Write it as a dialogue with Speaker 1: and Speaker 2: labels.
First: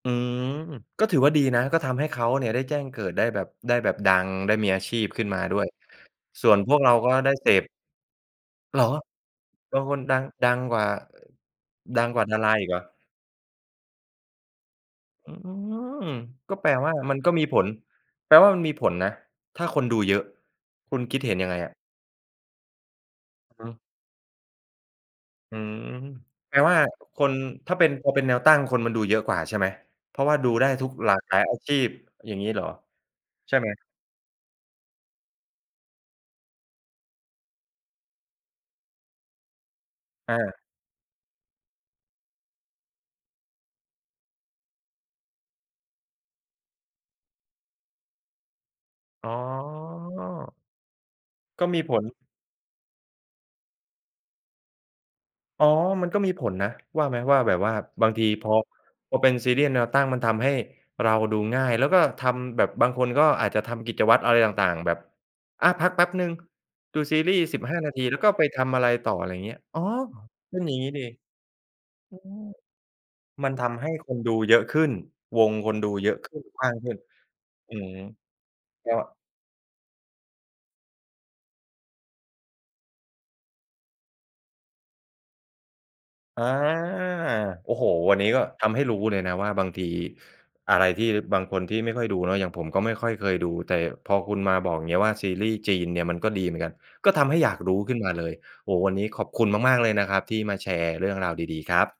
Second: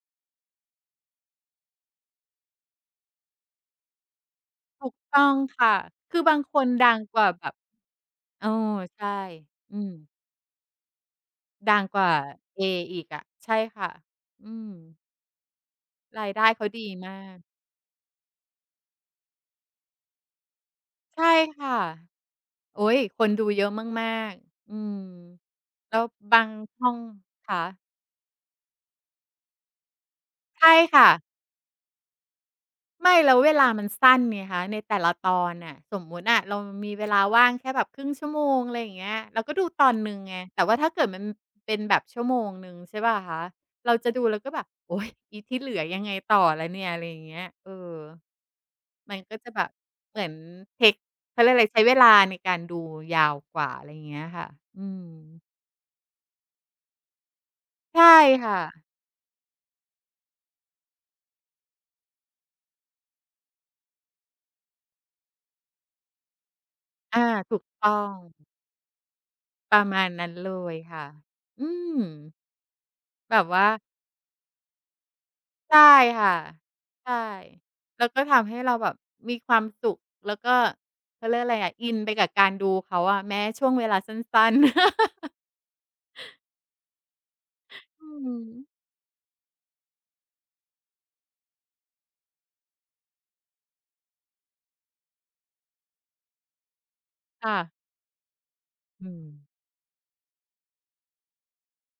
Speaker 1: อืม ก็ถือว่าดีนะ ก็ทำให้เขาเนี่ยได้แจ้งเกิด ได้แบบ ได้แบบดัง ได้มีอา
Speaker 2: ถู
Speaker 1: ช
Speaker 2: ก
Speaker 1: ีพ
Speaker 2: ต
Speaker 1: ขึ
Speaker 2: ้
Speaker 1: ้น
Speaker 2: อง
Speaker 1: มาด้
Speaker 2: ค
Speaker 1: วย
Speaker 2: ่ะ คือบาง
Speaker 1: ส่
Speaker 2: ค
Speaker 1: วน
Speaker 2: น
Speaker 1: พวกเ
Speaker 2: ด
Speaker 1: รา
Speaker 2: ัง
Speaker 1: ก็
Speaker 2: กว่
Speaker 1: ไ
Speaker 2: า
Speaker 1: ด้
Speaker 2: แบ
Speaker 1: เส
Speaker 2: บ
Speaker 1: พ
Speaker 2: เออ
Speaker 1: เหรอ!
Speaker 2: ใช่ อื
Speaker 1: บาง
Speaker 2: ม
Speaker 1: คนดัง ดังกว่า เอ่อ
Speaker 2: ดังก
Speaker 1: ด
Speaker 2: ว
Speaker 1: ั
Speaker 2: ่
Speaker 1: ง
Speaker 2: า
Speaker 1: กว่าดารา
Speaker 2: เอ
Speaker 1: อีกเหรอ?
Speaker 2: อีกอะ ใช่ค่ะ อืม
Speaker 1: อืม
Speaker 2: รายได้
Speaker 1: ก็
Speaker 2: เข
Speaker 1: แป
Speaker 2: า
Speaker 1: ล
Speaker 2: ด
Speaker 1: ว
Speaker 2: ี
Speaker 1: ่า
Speaker 2: ม
Speaker 1: มัน
Speaker 2: า
Speaker 1: ก็
Speaker 2: ก
Speaker 1: มีผล แปลว่ามันมีผลนะถ้าคนดูเยอะ คุณคิ
Speaker 2: ใ
Speaker 1: ด
Speaker 2: ช่
Speaker 1: เห็นยังไง
Speaker 2: ค
Speaker 1: อ
Speaker 2: ่ะ
Speaker 1: ะ?
Speaker 2: โอ๊ย คนดู
Speaker 1: อือ
Speaker 2: เย
Speaker 1: ฮ
Speaker 2: อะ
Speaker 1: ึ
Speaker 2: มาก ๆ อืม
Speaker 1: อืม
Speaker 2: แล้วบาง
Speaker 1: แปลว่า
Speaker 2: ช่อง
Speaker 1: คน
Speaker 2: คะ
Speaker 1: ถ้าเป็น พอเป็นแนวตั้งคนมันดูเยอะกว่าใช่ไหม เพราะว่าดู
Speaker 2: ใช
Speaker 1: ได้
Speaker 2: ่
Speaker 1: ทุก
Speaker 2: ค่
Speaker 1: หลา
Speaker 2: ะ
Speaker 1: กหลายอาชีพ อย่างงี้เหรอ
Speaker 2: ไม่ แล้วเว
Speaker 1: ใช่
Speaker 2: ล
Speaker 1: ไห
Speaker 2: า
Speaker 1: ม?
Speaker 2: มันสั้นไงคะ ในแต่ละตอนน่ะ สมมติอะเรามีเวลาว่างแค่แบบครึ่งชั่วโมง อะไรอย่างเงี้ย เราก็ดูตอนหนึ่งไง
Speaker 1: อา
Speaker 2: แต่ว่าถ้าเกิดมัน เป็นแบบชั่วโมงหนึ่งใช่เปล่าคะ เราจะดูเราก็แบบ โอ๊ย อีที่เหลือยังไงต่อล่ะเนี่ย อะไรอย่างเงี้ย เออ มัน
Speaker 1: อ๋
Speaker 2: ก็จะแบบ เหมือน
Speaker 1: อ
Speaker 2: เทก เขาเรียกอะ
Speaker 1: ก
Speaker 2: ไร
Speaker 1: ็
Speaker 2: ใ
Speaker 1: ม
Speaker 2: ช
Speaker 1: ี
Speaker 2: ้เ
Speaker 1: ผ
Speaker 2: วล
Speaker 1: ล
Speaker 2: าในการดูยาวกว่า อะไรอย่างเงี้ยค่ะ อืม
Speaker 1: อ๋อ มันก็มีผลนะ ว่าไหม ว่าแบบว่า
Speaker 2: ใช่
Speaker 1: บางทีพ
Speaker 2: ค่
Speaker 1: อ
Speaker 2: ะ
Speaker 1: พอเป็นซีรีส์แนวตั้งมันทำให้เราดูง่าย แล้วก็ทำ แบบบางคนก็อาจจะทำกิจวัตรอะไรต่าง ๆ แบบ อา พักแป๊บหนึ่ง ดูซ
Speaker 2: อ
Speaker 1: ี
Speaker 2: า
Speaker 1: รีย์
Speaker 2: ถ
Speaker 1: ส
Speaker 2: ู
Speaker 1: ิบ
Speaker 2: ก
Speaker 1: ห้า
Speaker 2: ต
Speaker 1: น
Speaker 2: ้อ
Speaker 1: าที แล
Speaker 2: ง
Speaker 1: ้วก็ไปทำอะไรต่อ อะไรอย่างเงี้ย
Speaker 2: ป
Speaker 1: อ๋
Speaker 2: ร
Speaker 1: อ
Speaker 2: ะมาณนั้นเล
Speaker 1: อือ อย่
Speaker 2: ย
Speaker 1: างงี้
Speaker 2: ค
Speaker 1: ด
Speaker 2: ่
Speaker 1: ี
Speaker 2: ะ อือ
Speaker 1: อืม
Speaker 2: แบ
Speaker 1: ม
Speaker 2: บ
Speaker 1: ัน
Speaker 2: ว
Speaker 1: ท
Speaker 2: ่า
Speaker 1: ำให้คนดูเยอะขึ้น วงค
Speaker 2: ใช
Speaker 1: น
Speaker 2: ่
Speaker 1: ดูเยอะ
Speaker 2: ค
Speaker 1: ข
Speaker 2: ่ะ
Speaker 1: ึ้น กว้างขึ้น
Speaker 2: ใช่
Speaker 1: อืม
Speaker 2: แล้วก็ทำให้เราแบ
Speaker 1: ก็
Speaker 2: บมีความสุข แล้วก็ เขาเรียกอะไรอะ อินไปกับการ ดูเขาอะ แม้ช่วงเวลาสั้น ๆ
Speaker 1: อา โอ้โฮ
Speaker 2: อื
Speaker 1: วันนี้ก็
Speaker 2: ม
Speaker 1: ทำให้รู้เลยนะว่าบางทีอะไรที่บางคนที่ไม่ค่อยดูเนาะ อย่างผมก็ไม่ค่อย เคยดู แต่พอคุณมาบอกอย่างนี้ ว่าซีรีย์จีนเนี่ยมันก็ดีเหมือนกัน ก็ทำให้
Speaker 2: ค
Speaker 1: อย
Speaker 2: ่
Speaker 1: ากร
Speaker 2: ะ
Speaker 1: ู้ขึ้นมาเลย โอ้โฮ วันน
Speaker 2: อ
Speaker 1: ี้
Speaker 2: ื
Speaker 1: ขอบค
Speaker 2: ม
Speaker 1: ุณมาก ๆ เลยนะครับที่มาแชร์เรื่องราวดี ๆ ครับ